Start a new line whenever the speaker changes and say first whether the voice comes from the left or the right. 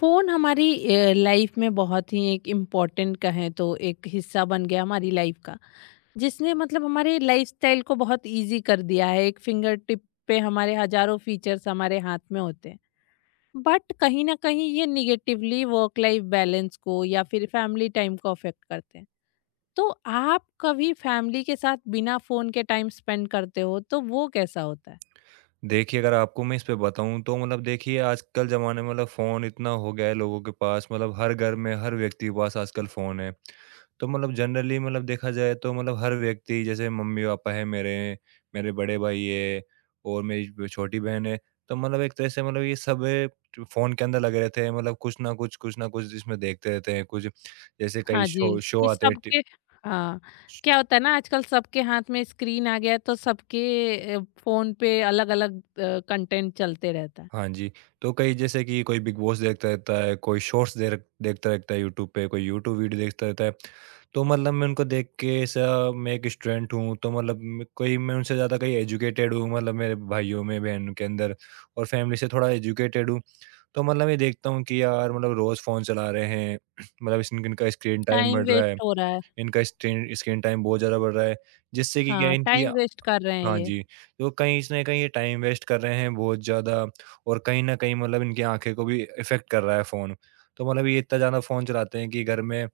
left: Phone हमारी life में बहुत ही एक इम्पोर्टेंट कहें तो एक हिस्सा बन गया हमारी लाइफ का। जिसने मतलब हमारे लाइफस्टाइल को बहुत इजी कर दिया है। एक फिंगर टिप पे हमारे हजारों फीचर्स हमारे हाथ में होते हैं। बट कहीं ना कहीं ये निगेटिवली वर्क लाइफ बैलेंस को या फिर फैमिली टाइम को अफेक्ट करते हैं। तो आप कभी फैमिली के साथ बिना फ़ोन के टाइम स्पेंड करते हो तो वो कैसा होता है?
right: देखिए, अगर आपको मैं इस पे बताऊँ तो मतलब देखिए, आजकल ज़माने में मतलब फ़ोन इतना हो गया है लोगों के पास, मतलब हर घर में हर व्यक्ति के पास आजकल फ़ोन है। तो मतलब जनरली, मतलब देखा जाए तो मतलब हर व्यक्ति, जैसे मम्मी-पापा हैं मेरे, मेरे बड़े भाई है और मेरी जो छोटी बहन है। तो मतलब एक तरह से, मतलब ये सब फ़ोन के अंदर लगे रहते हैं, मतलब कुछ ना कुछ इसमें देखते रहते हैं। कुछ जैसे कई
left: हाँ जी,
right: शो शो
left: कि
right: आते हैं टी।
left: सबके। हाँ, क्या होता है ना, आजकल सबके हाथ में स्क्रीन आ गया है, तो सबके फ़ोन पे अलग-अलग कंटेंट चलते रहता है।
right: हाँ जी। तो कई, जैसे कि कोई बिग बॉस देखता रहता है, कोई शॉर्ट्स दे रख देखता रहता है यूट्यूब पे, कोई यूट्यूब वीडियो देखता रहता है। तो मतलब मैं उनको देख के ऐसा, मैं एक स्टूडेंट हूँ, तो मतलब म कोई मैं उनसे ज़्यादा कहीं एजुकेटेड हूँ, मतलब मेरे भाइयों में, बहनों के अंदर और फैमिली से थोड़ा एजुकेटेड हूँ। तो मतलब मैं देखता हूँ कि यार मतलब रोज़ फ़ोन चला रहे हैं, मतलब इस इनका स्क्रीन टाइम
left: टाइम
right: बढ़ रहा है,
left: वेस्ट हो रहा है।
right: इनका स्क्रीन स्क्रीन टाइम बहुत ज़्यादा बढ़ रहा है, जिससे कि क्या
left: हाँ,
right: है इनकी।
left: टाइम वेस्ट कर रहे हैं
right: हाँ
left: ये।
right: जी। तो कहीं इसने, कहीं ये टाइम वेस्ट कर रहे हैं बहुत ज़्यादा और कहीं न कहीं मतलब इनकी आँखें को भी इफ़ेक्ट कर रहा है फ़ोन। तो मतलब ये इतना ज़्यादा फ़ोन चलाते हैं कि घर में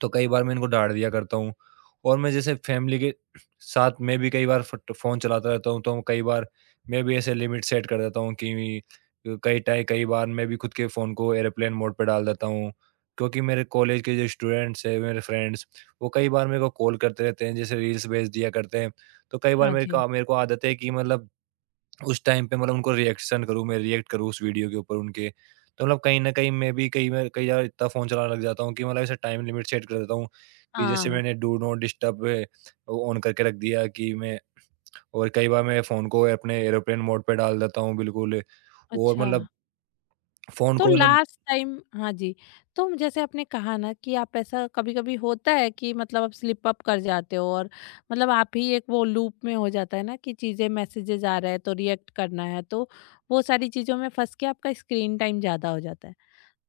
right: तो कई बार मैं इनको डाँट दिया करता हूँ। और मैं जैसे फैमिली के साथ मैं भी कई बार फट फ़ोन चलाता रहता हूँ, तो कई बार मैं भी ऐसे लिमिट सेट कर देता हूँ कि कई बार मैं भी खुद के फ़ोन को एयरप्लेन मोड पे डाल देता हूँ। क्योंकि मेरे कॉलेज के जो स्टूडेंट्स हैं, मेरे फ्रेंड्स, वो कई बार मेरे को कॉल करते रहते हैं, जैसे रील्स भेज दिया करते हैं। तो कई बार
left: हाँ
right: मेरे
left: जी।
right: को मेरे को आदत है कि मतलब उस टाइम पे मतलब उनको रिएक्शन करूँ, मैं रिएक्ट करूँ उस वीडियो के ऊपर उनके। तो मतलब कहीं न कहीं मैं भी कई बार इतना फ़ोन चलाने लग जाता हूँ कि मतलब ऐसे टाइम लिमिट सेट कर देता हूँ कि जैसे
left: हाँ,
right: मैंने डू नॉट डिस्टर्ब ऑन करके रख दिया कि मैं, और कई बार मैं फ़ोन को अपने एयरप्लेन मोड पे डाल देता हूँ बिल्कुल। और
left: अच्छा।
right: मतलब फ़ोन
left: तो
right: को मतलब
left: लास्ट टाइम, हाँ जी, तो जैसे आपने कहा ना कि आप, ऐसा कभी-कभी होता है कि मतलब आप स्लिप अप कर जाते हो और मतलब आप ही एक, वो लूप में हो जाता है ना कि चीज़ें मैसेजेज़ आ रहा है तो रिएक्ट करना है, तो वो सारी चीज़ों में फँस के आपका स्क्रीन टाइम ज़्यादा हो जाता है।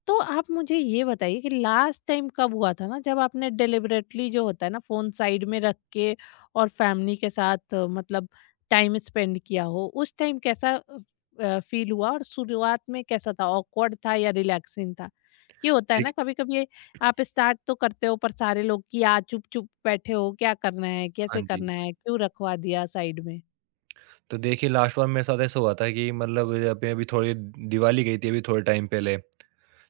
left: तो आप मुझे ये बताइए कि लास्ट टाइम कब हुआ था ना जब आपने डिलिबरेटली, जो होता है ना, फोन साइड में रख के और फैमिली के साथ मतलब टाइम स्पेंड किया हो, उस टाइम कैसा फील हुआ और शुरुआत में कैसा था, ऑकवर्ड था या रिलैक्सिंग था? कि होता है
right: एक
left: ना, कभी कभी आप स्टार्ट तो करते हो, पर सारे लोग कि आ, चुप चुप बैठे हो, क्या करना है, कैसे
right: हाँ जी।
left: करना है, क्यों रखवा दिया साइड में।
right: तो देखिए, लास्ट बार मेरे साथ ऐसा हुआ था कि मतलब अभी अभी थोड़ी दिवाली गई थी, अभी थोड़े टाइम पहले।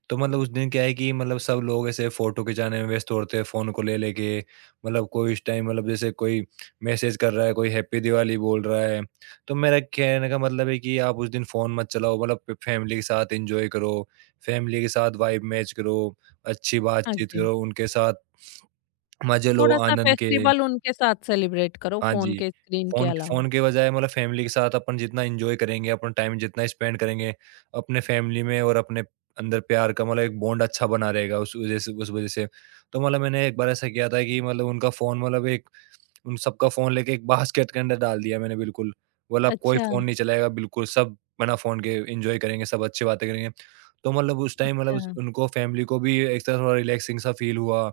right: तो मतलब उस दिन क्या है कि मतलब सब लोग ऐसे फ़ोटो खिंचाने में व्यस्त होते हैं फ़ोन को ले लेके। मतलब कोई इस टाइम, मतलब जैसे कोई मैसेज कर रहा है, कोई हैप्पी दिवाली बोल रहा है। तो मेरा कहने का मतलब है कि आप उस दिन फ़ोन मत चलाओ, मतलब प फैमिली के साथ एन्जॉय करो, फैमिली के साथ वाइब मैच करो, अच्छी
left: हाँ
right: बातचीत
left: जी।
right: करो, उनके साथ मज़े लो
left: थोड़ा सा
right: आनंद के।
left: फेस्टिवल उनके साथ सेलिब्रेट करो
right: हाँ
left: फोन
right: जी।
left: के स्क्रीन के
right: फ़ोन
left: अलावा।
right: फ़ोन के बजाय मतलब फैमिली के साथ अपन जितना एन्जॉय करेंगे, अपन टाइम जितना स्पेंड करेंगे, अपने फैमिली में और अपने अंदर प्यार का मतलब एक बॉन्ड अच्छा बना रहेगा उस वज़ह से। तो मतलब मैंने एक बार ऐसा किया था कि मतलब उनका फ़ोन, मतलब एक उन सबका फ़ोन लेके एक बास्केट के अंदर डाल दिया मैंने, बिल्कुल। बोला, "अब कोई
left: अच्छा।
right: फ़ोन नहीं चलाएगा बिल्कुल, सब बिना फ़ोन के एन्जॉय करेंगे, सब अच्छी बातें करेंगे।" तो मतलब उस टाइम मतलब उस
left: अच्छा।
right: उनको फ़ैमिली को भी एक तरह थोड़ा रिलैक्सिंग सा फ़ील हुआ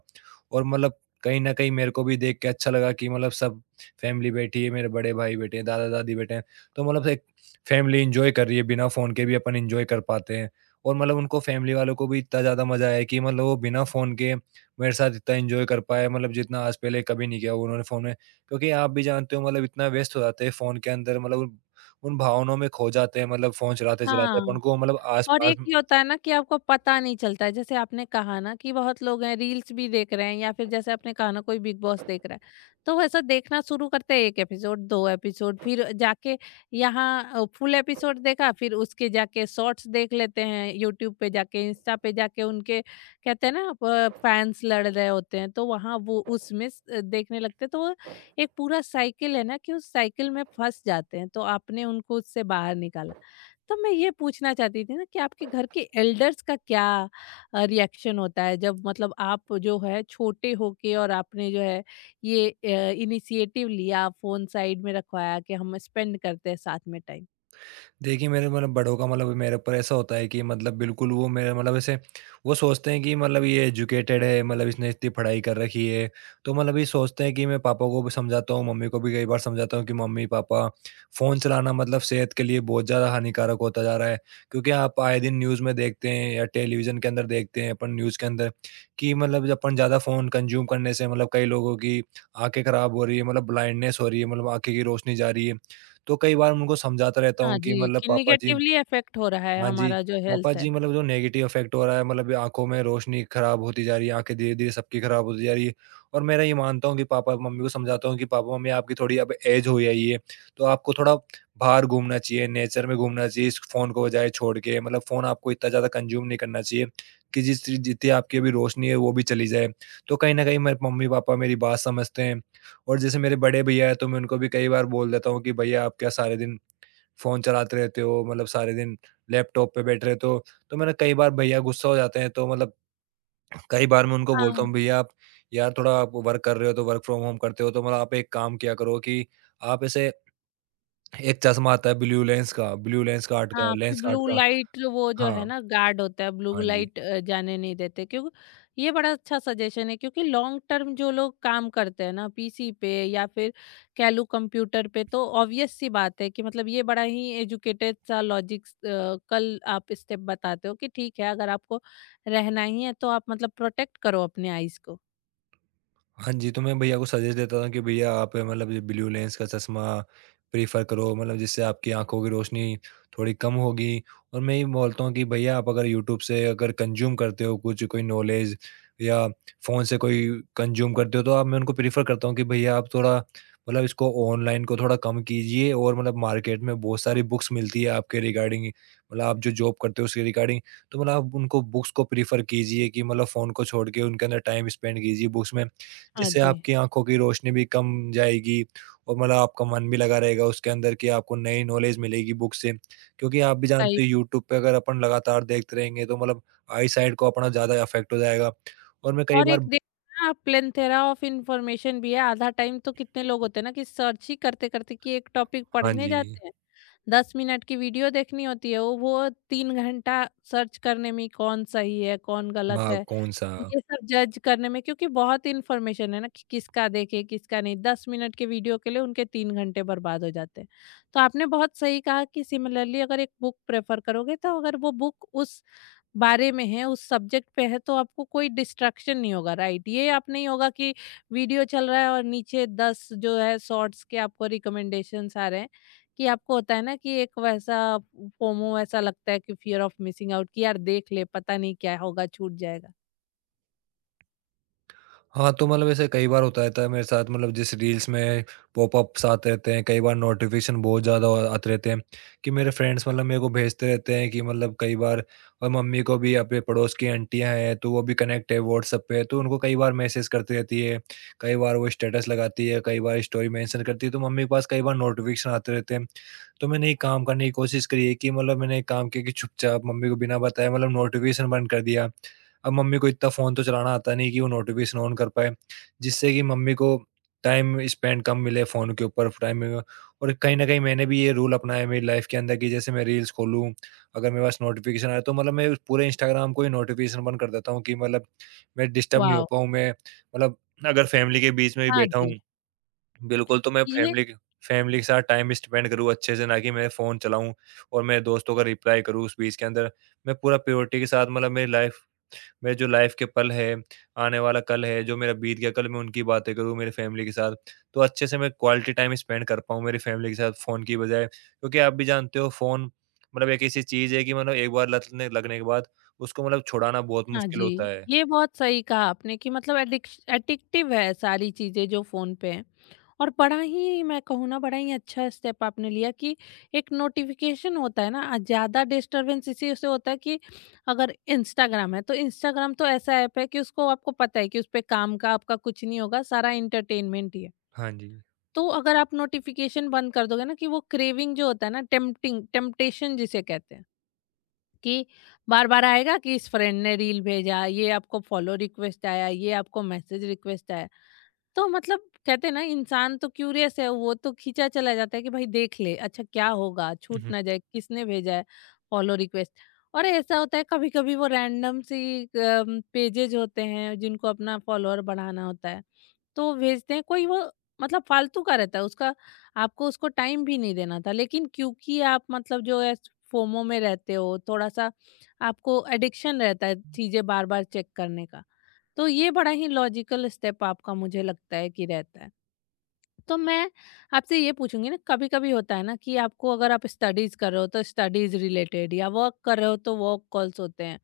right: और मतलब कहीं न कहीं मेरे को भी देख के अच्छा लगा कि मतलब सब फ़ैमिली बैठी है, मेरे बड़े भाई बैठे हैं, दादा-दादी बैठे हैं। तो मतलब एक फ़ैमिली एन्जॉय कर रही है, बिना फ़ोन के भी अपन एन्जॉय कर पाते हैं। और मतलब उनको फ़ैमिली वालों को भी इतना ज़्यादा मज़ा आया कि मतलब वो बिना फ़ोन के मेरे साथ इतना एन्जॉय कर पाए, मतलब जितना आज पहले कभी नहीं किया उन्होंने फ़ोन में। क्योंकि आप भी जानते हो, मतलब इतना व्यस्त हो जाते हैं फ़ोन के अंदर, मतलब उन उन भावनाओं में खो जाते हैं, मतलब फ़ोन चलाते-चलाते
left: हाँ,
right: अपन को मतलब
left: और
right: आस-पास।
left: एक ये होता है ना कि आपको पता नहीं चलता है। जैसे आपने कहा ना कि बहुत लोग हैं, रील्स भी देख रहे हैं या फिर जैसे आपने कहा ना, कोई बिग बॉस देख रहा है तो वैसा देखना शुरू करते हैं, एक एपिसोड, दो एपिसोड, फिर जाके यहाँ फुल एपिसोड देखा, फिर उसके जाके शॉर्ट्स देख लेते हैं यूट्यूब पे जाके, इंस्टा पे जाके, उनके कहते हैं ना फैंस लड़ रहे होते हैं, तो वहाँ वो उसमें देखने लगते हैं। तो वो एक पूरा साइकिल है ना कि उस साइकिल में फंस जाते हैं, तो आपने उनको उससे बाहर निकाला। तो मैं ये पूछना चाहती थी ना कि आपके घर के एल्डर्स का क्या रिएक्शन होता है जब मतलब आप जो है छोटे होके और आपने जो है ये इनिशिएटिव लिया, फोन साइड में रखवाया कि हम स्पेंड करते हैं साथ में टाइम।
right: देखिए, मेरे मतलब बड़ों का मतलब मेरे ऊपर ऐसा होता है कि मतलब बिल्कुल वो मेरे मतलब ऐसे वो सोचते हैं कि मतलब ये एजुकेटेड है, मतलब इसने इतनी पढ़ाई कर रखी है। तो मतलब ये सोचते हैं कि मैं पापा को भी समझाता हूँ, मम्मी को भी कई बार समझाता हूँ कि मम्मी पापा, फ़ोन चलाना मतलब सेहत के लिए बहुत ज़्यादा हानिकारक होता जा रहा है। क्योंकि आप आए दिन न्यूज़ में देखते हैं या टेलीविज़न के अंदर देखते हैं अपन न्यूज़ के अंदर कि मतलब जब अपन ज़्यादा फ़ोन कंज्यूम करने से मतलब कई लोगों की आंखें ख़राब हो रही है, मतलब ब्लाइंडनेस हो रही है, मतलब आंखें की रोशनी जा रही है। तो कई बार मैं उनको समझाता रहता हूँ
left: हाँ
right: कि
left: जी,
right: मतलब
left: कि
right: पापा जी।
left: निगेटिवली इफेक्ट हो रहा है
right: हाँ जी।
left: हमारा जो
right: पापा
left: हेल्थ
right: जी
left: है।
right: मतलब जो नेगेटिव इफ़ेक्ट हो रहा है, मतलब ये आँखों में रोशनी ख़राब होती जा रही है, आँखें धीरे-धीरे सबकी ख़राब होती जा रही है। और मेरा ये मानता हूँ कि पापा-मम्मी को समझाता हूँ कि पापा-मम्मी आपकी थोड़ी अब ऐज हो आई है, तो आपको थोड़ा बाहर घूमना चाहिए, नेचर में घूमना चाहिए इस फ़ोन को बजाय छोड़ के। मतलब फ़ोन आपको इतना ज़्यादा कंज़्यूम नहीं करना चाहिए कि जिस चीज़ जितनी आपकी अभी रोशनी है वो भी चली जाए। तो कहीं न कहीं मेरे मम्मी-पापा मेरी बात समझते हैं। और जैसे मेरे बड़े भैया हैं तो मैं उनको भी कई बार बोल देता हूँ कि भैया आप क्या सारे दिन फ़ोन चलाते रहते हो, मतलब सारे दिन लैपटॉप पे बैठे रहते हो। तो मैंने कई बार, भैया गुस्सा हो जाते हैं, तो मतलब कई बार मैं उनको बोलता हूँ, "भैया आप यार थोड़ा आप वर्क कर रहे हो, तो वर्क फ्रॉम होम करते हो, तो मतलब आप एक काम किया करो कि आप ऐसे"। एक चश्मा आता है ब्लू लेंस कार्ड का
left: हाँ, कि
right: लेंस कार्ड
left: ब्लू
right: का
left: लाइट, वो जो है
right: हाँ,
left: ना गार्ड होता है, ब्लू
right: हाँ जी।
left: लाइट जाने नहीं देते, क्योंकि ये बड़ा अच्छा सजेशन है। क्योंकि लॉन्ग टर्म जो लोग काम करते हैं ना पीसी पे या फिर कह लूँ कंप्यूटर पे, तो ऑब्वियस सी बात है कि मतलब ये बड़ा ही एजुकेटेड सा लॉजिक कल आप स्टेप बताते हो कि ठीक है, अगर आपको रहना ही है तो आप मतलब प्रोटेक्ट करो अपने आईज को।
right: हाँ जी, तो मैं भैया को सजेस्ट देता था कि भैया आप मतलब ये ब्लू लेंस का चश्मा प्रेफ़र करो, मतलब जिससे आपकी आँखों की रोशनी थोड़ी कम होगी। और मैं ये बोलता हूँ कि भैया आप अगर यूट्यूब से अगर कंज़्यूम करते हो कुछ कोई नॉलेज या फ़ोन से कोई कंज़्यूम करते हो, तो आप, मैं उनको प्रेफ़र करता हूँ कि भैया आप थोड़ा मतलब इसको, ऑनलाइन को थोड़ा कम कीजिए और मतलब मार्केट में बहुत सारी बुक्स मिलती है आपके रिगार्डिंग, मतलब आप जो जॉब करते हो उसके रिगार्डिंग। तो मतलब आप उनको बुक्स को प्रेफ़र कीजिए कि मतलब फ़ोन को छोड़ के उनके अंदर टाइम स्पेंड कीजिए बुक्स में,
left: हाँ
right: जिससे
left: जी।
right: आपकी आँखों की रोशनी भी कम जाएगी और मतलब आपका मन भी लगा रहेगा उसके अंदर कि आपको नई नॉलेज मिलेगी बुक से। क्योंकि आप भी
left: सही।
right: जानते हो यूट्यूब पे अगर अपन लगातार देखते रहेंगे तो मतलब आई साइट को अपना ज़्यादा अफ़ेक्ट हो जाएगा और मैं कई
left: और एक
right: बार।
left: देखिए ना, प्लेनथेरा ऑफ इन्फॉर्मेशन भी है, आधा टाइम तो कितने लोग होते हैं ना कि सर्च ही करते-करते कि एक टॉपिक
right: हाँ
left: पढ़ने
right: जी।
left: जाते हैं, 10 मिनट की वीडियो देखनी होती है, वो 3 घंटा सर्च करने में ही, कौन सही है, कौन गलत
right: हाँ,
left: है,
right: कौन-सा?
left: ये सब जज करने में, क्योंकि बहुत इन्फॉर्मेशन है ना कि किसका देखें, किसका नहीं, 10 मिनट के वीडियो के लिए उनके 3 घंटे बर्बाद हो जाते हैं। तो आपने बहुत सही कहा कि सिमिलरली अगर एक बुक प्रेफ़र करोगे, तो अगर वो बुक उस बारे में है, उस सब्जेक्ट पे है, तो आपको कोई डिस्ट्रैक्शन नहीं होगा, राइट? ये आप नहीं होगा कि वीडियो चल रहा है और नीचे 10 जो है शॉर्ट्स के आपको रिकमेंडेशंस आ रहे हैं, कि आपको होता है ना कि एक वैसा फोमो, ऐसा लगता है कि फ़ियर ऑफ मिसिंग आउट, कि यार देख ले, पता नहीं क्या होगा, छूट जाएगा।
right: हाँ, तो मतलब ऐसे कई बार होता रहता है मेरे साथ, मतलब जिस रील्स में पॉपअप्स आते रहते हैं, कई बार नोटिफ़िकेशन बहुत ज़्यादा आते रहते हैं कि मेरे फ्रेंड्स मतलब मेरे को भेजते रहते हैं कि मतलब कई बार। और मम्मी को भी अपने पड़ोस की आंटियाँ हैं, तो वो भी कनेक्ट है व्हाट्सएप पे, तो उनको कई बार मैसेज करती रहती है। कई बार वो स्टेटस लगाती है, कई बार स्टोरी मेंशन करती है, तो मम्मी के पास कई बार नोटिफ़िकेशन आते रहते हैं। तो मैंने एक काम करने की कोशिश करी है कि मतलब मैंने एक काम किया कि चुपचाप मम्मी को बिना बताए मतलब नोटिफ़िकेशन बंद कर दिया। अब मम्मी को इतना फ़ोन तो चलाना आता नहीं कि वो नोटिफ़िकेशन ऑन कर पाए, जिससे कि मम्मी को टाइम स्पेंड कम मिले फ़ोन के ऊपर टाइम। और कहीं न कहीं मैंने भी ये रूल अपनाया है मेरी लाइफ़ के अंदर कि जैसे मैं रील्स खोलूँ, अगर मेरे पास नोटिफ़िकेशन आया तो मतलब मैं उस पूरे इंस्टाग्राम को ही नोटिफ़िकेशन बंद कर देता हूँ कि मतलब मैं डिस्टर्ब नहीं हो
left: वाओ!
right: पाऊँ, मैं मतलब अगर फ़ैमिली के बीच में भी
left: हाँ
right: बैठा हूँ
left: जी,
right: बिल्कुल, तो मैं
left: ये
right: फ़ैमिली के साथ टाइम स्पेंड करूँ अच्छे से, ना कि मैं फ़ोन चलाऊँ और मेरे दोस्तों का रिप्लाई करूँ उस बीच के अंदर। मैं पूरा प्रायोरिटी के साथ मतलब मेरी लाइफ़, मेरे जो लाइफ के पल है, आने वाला कल है, जो मेरा बीत गया कल, मैं उनकी बातें करूँ मेरी फैमिली के साथ। तो अच्छे से मैं क्वालिटी टाइम स्पेंड कर पाऊँ मेरी फैमिली के साथ फ़ोन की बजाय। क्योंकि आप भी जानते हो फ़ोन मतलब एक ऐसी चीज़ है कि मतलब एक बार लत ने लगने के बाद उसको मतलब छुड़ाना बहुत
left: हाँ
right: मुश्किल होता
left: जी,
right: है।
left: ये बहुत सही कहा आपने कि मतलब एडिक्श एडिक्टिव है सारी चीज़ें जो फ़ोन पे हैं। और बड़ा ही, मैं कहूँ ना, बड़ा ही अच्छा स्टेप आपने लिया कि एक नोटिफिकेशन होता है ना, ज़्यादा डिस्टरबेंस इसी से होता है कि अगर इंस्टाग्राम है, तो इंस्टाग्राम तो ऐसा ऐप है कि उसको आपको पता है कि उस पर काम का आपका कुछ नहीं होगा, सारा इंटरटेनमेंट ही है।
right: हाँ जी।
left: तो अगर आप नोटिफिकेशन बंद कर दोगे ना, कि वो क्रेविंग जो होता है ना, टेम्पटिंग टेम्पटेशन जिसे कहते हैं कि बार बार आएगा कि इस फ्रेंड ने रील भेजा, ये आपको फॉलो रिक्वेस्ट आया, ये आपको मैसेज रिक्वेस्ट आया, तो मतलब कहते हैं ना, इंसान तो क्यूरियस है, वो तो खींचा चला जाता है कि भाई देख ले अच्छा, क्या होगा, छूट ना जाए, किसने भेजा है फॉलो रिक्वेस्ट। और ऐसा होता है कभी कभी, वो रैंडम सी पेजेज होते हैं जिनको अपना फॉलोअर बढ़ाना होता है, तो भेजते हैं कोई वो, मतलब फालतू का रहता है उसका, आपको उसको टाइम भी नहीं देना था, लेकिन क्योंकि आप मतलब जो है फोमो में रहते हो थोड़ा सा, आपको एडिक्शन रहता है चीजें बार बार चेक करने का। तो ये बड़ा ही लॉजिकल स्टेप आपका मुझे लगता है कि रहता है। तो मैं आपसे ये पूछूंगी ना, कभी-कभी होता है ना कि आपको, अगर आप स्टडीज कर रहे हो तो स्टडीज रिलेटेड, या वर्क कर रहे हो तो वर्क कॉल्स होते हैं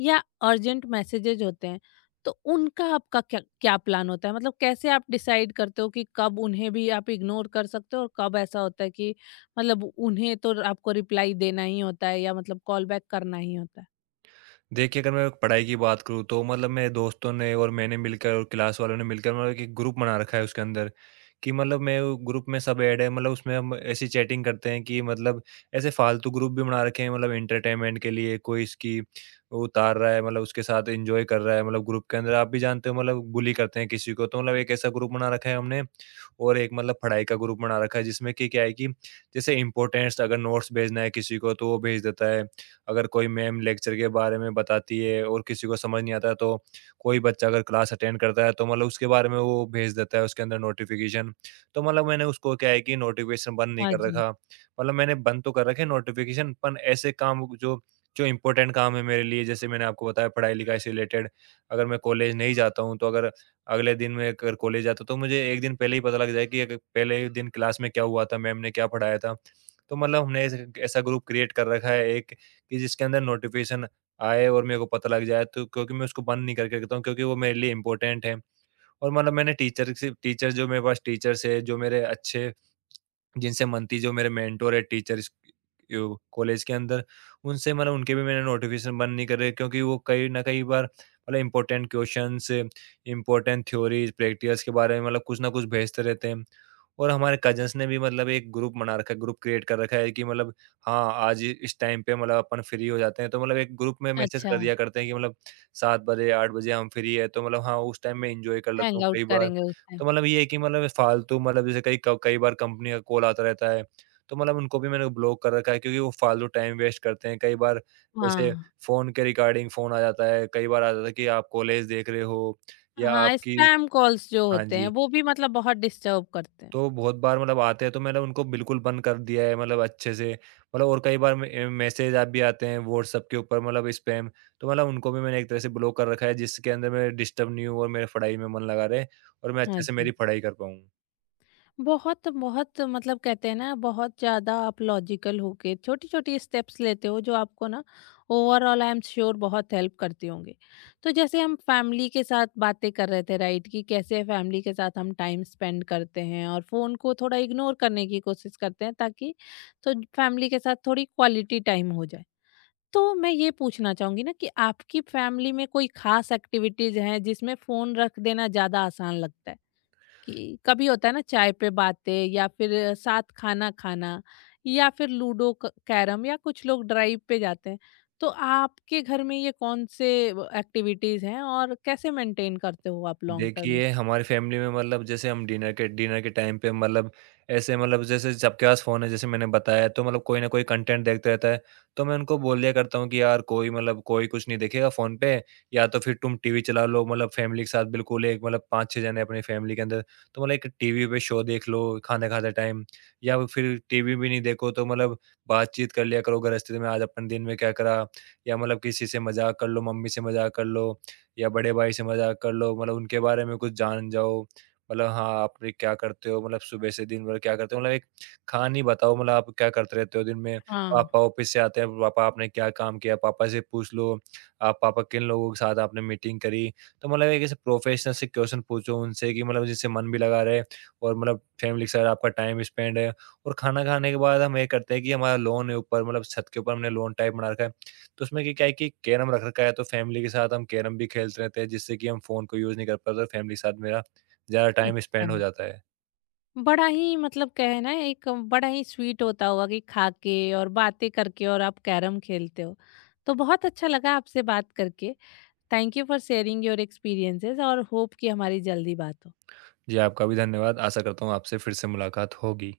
left: या अर्जेंट मैसेजेज होते हैं। तो उनका आपका क्या क्या प्लान होता है? मतलब कैसे आप डिसाइड करते हो कि कब उन्हें भी आप इग्नोर कर सकते हो और कब ऐसा होता है कि मतलब उन्हें तो आपको रिप्लाई देना ही होता है या मतलब कॉल बैक करना ही होता है?
right: देखिए, अगर मैं पढ़ाई की बात करूँ तो मतलब मेरे दोस्तों ने और मैंने मिलकर और क्लास वालों ने मिलकर मतलब एक ग्रुप बना रखा है उसके अंदर कि मतलब मैं वो ग्रुप में सब ऐड है उसमें हम ऐसी चैटिंग करते हैं कि मतलब ऐसे फालतू ग्रुप भी बना रखे हैं। एंटरटेनमेंट के लिए कोई इसकी उतार रहा है, उसके साथ एंजॉय कर रहा है। ग्रुप के अंदर आप भी जानते हो, बुली करते हैं किसी को, तो एक ऐसा ग्रुप बना रखा है हमने। और एक पढ़ाई का ग्रुप बना रखा है, जिसमें कि क्या है कि जैसे इम्पोर्टेंट्स अगर नोट्स भेजना है किसी को तो वो भेज देता है। अगर कोई मैम लेक्चर के बारे में बताती है और किसी को समझ नहीं आता, तो कोई बच्चा अगर क्लास अटेंड करता है तो उसके बारे में वो भेज देता है उसके अंदर नोटिफिकेशन। तो मैंने उसको क्या है कि नोटिफिकेशन बंद नहीं
left: हाँ
right: कर
left: जी।
right: रखा। मैंने बंद तो कर रखे नोटिफिकेशन, पर ऐसे काम जो जो इम्पोर्टेंट काम है मेरे लिए, जैसे मैंने आपको बताया पढ़ाई लिखाई से रिलेटेड। अगर मैं कॉलेज नहीं जाता हूँ तो अगर अगले दिन मैं अगर कॉलेज जाता तो मुझे 1 दिन पहले ही पता लग जाए कि अग पहले दिन क्लास में क्या हुआ था, मैम ने क्या पढ़ाया था। तो हमने ऐसे ऐसा ग्रुप क्रिएट कर रखा है एक, कि जिसके अंदर नोटिफ़िकेशन आए और मेरे को पता लग जाए, तो क्योंकि मैं उसको बंद नहीं करके रखता हूँ, क्योंकि वो मेरे लिए इम्पोर्टेंट है। और मैंने टीचर जो मेरे पास टीचर्स हैं, जो मेरे अच्छे जिनसे मनती, जो मेरे मेंटर है टीचर, यो कॉलेज के अंदर, उनसे उनके भी मैंने नोटिफिकेशन बंद नहीं करे, क्योंकि वो कई ना कई बार important questions, important theories, practicals के बारे में कुछ ना कुछ भेजते रहते हैं। और हमारे कज़न्स ने भी एक ग्रुप बना रखा है, ग्रुप क्रिएट कर रखा है कि हाँ, आज इस टाइम पे अपन फ्री हो जाते हैं, तो एक ग्रुप में मैसेज
left: अच्छा,
right: कर दिया करते हैं कि 7 बजे, 8 बजे हम फ्री है, तो हाँ, उस टाइम मैं एन्जॉय कर लेता
left: हैंग
right: हूँ
left: आउट
right: कई बार।
left: करेंगे उस टाइम।
right: तो ये है कि फालतू, जैसे कई क कई बार कंपनी का कॉल आता रहता है, तो उनको भी मैंने ब्लॉक कर रखा है क्योंकि वो फालतू टाइम वेस्ट करते हैं। कई बार जैसे
left: हाँ।
right: फ़ोन के रिगार्डिंग फ़ोन आ जाता है, कई बार आ जाता है कि आप कॉलेज देख रहे हो या
left: हाँ,
right: आपकी।
left: स्पैम कॉल्स जो
right: हाँ
left: होते हैं
right: जी।
left: वो भी मतलब बहुत डिस्टर्ब करते हैं।
right: तो बहुत बार आते हैं, तो मैंने उनको बिल्कुल बंद कर दिया है अच्छे से। और कई बार मे मैसेज ऐप भी आते हैं व्हाट्सएप के ऊपर, स्पैम। तो उनको भी मैंने एक तरह से ब्लॉक कर रखा है, जिसके अंदर मैं डिस्टर्ब नहीं हूँ और मेरे पढ़ाई में मन लगा रहे और मैं
left: हाँ
right: अच्छे से मेरी
left: जी।
right: पढ़ाई कर पाऊँ।
left: बहुत बहुत, मतलब कहते हैं ना, बहुत ज़्यादा आप लॉजिकल होके छोटी-छोटी स्टेप्स लेते हो, जो आपको ना ओवरऑल आई एम श्योर बहुत हेल्प करती होंगी। तो जैसे हम फैमिली के साथ बातें कर रहे थे राइट, कि कैसे फैमिली के साथ हम टाइम स्पेंड करते हैं और फ़ोन को थोड़ा इग्नोर करने की कोशिश करते हैं, ताकि तो फैमिली के साथ थोड़ी क्वालिटी टाइम हो जाए। तो मैं ये पूछना चाहूंगी ना, कि आपकी फैमिली में कोई खास एक्टिविटीज हैं जिसमें फोन रख देना ज्यादा आसान लगता है? कि कभी होता है ना चाय पे बातें, या फिर साथ खाना खाना, या फिर लूडो, कैरम, या कुछ लोग ड्राइव पे जाते हैं, तो आपके घर में ये कौन से एक्टिविटीज हैं और कैसे मेंटेन करते हो आप लॉन्ग टर्म में?
right: देखिए, हमारी फैमिली में जैसे हम डिनर के टाइम पे ऐसे, जैसे सबके पास फ़ोन है, जैसे मैंने बताया, तो कोई ना कोई कंटेंट देखता रहता है। तो मैं उनको बोल दिया करता हूँ कि यार कोई कोई कुछ नहीं देखेगा फ़ोन पे। या तो फिर तुम टीवी चला लो, फैमिली के साथ बिल्कुल, एक 5-6 जने अपनी फैमिली के अंदर, तो एक टीवी पे शो देख लो खाना खाते टाइम। या फिर टीवी भी नहीं देखो तो बातचीत कर लिया करो, गृहस्थी में आज अपन दिन में क्या करा, या किसी से मज़ाक कर लो, मम्मी से मज़ाक कर लो, या बड़े भाई से मज़ाक कर लो, उनके बारे में कुछ जान जाओ। हाँ, आप ये क्या करते हो? सुबह से दिन भर क्या करते हो? एक कहानी बताओ, आप क्या करते रहते हो दिन में?
left: हाँ।
right: पापा ऑफिस से आते हैं, पापा आपने क्या काम किया? पापा से पूछ लो, आप पापा किन लोगों के साथ आपने मीटिंग करी? तो एक ऐसे प्रोफेशनल से क्वेश्चन पूछो उनसे कि जिससे मन भी लगा रहे और फैमिली के साथ आपका टाइम स्पेंड है। और खाना खाने के बाद हम ये करते हैं कि हमारा लॉन है ऊपर, छत के ऊपर हमने लॉन टाइप बना रखा है। तो उसमें कि क्या है कि कैरम रख रखा है, तो फ़ैमिली के साथ हम कैरम भी खेलते रहते हैं, जिससे कि हम फ़ोन को यूज़ नहीं कर पाते और फ़ैमिली के साथ मेरा ज़्यादा टाइम
left: अच्छा।
right: स्पेंड हो जाता है।
left: बड़ा ही, मतलब कहे ना, एक बड़ा ही स्वीट होता होगा कि खा के और बातें करके और आप कैरम खेलते हो। तो बहुत अच्छा लगा आपसे बात करके। Thank you for sharing your experiences, और होप कि हमारी जल्दी बात हो।
right: जी, आपका भी धन्यवाद। आशा करता हूँ आपसे फिर से मुलाकात होगी।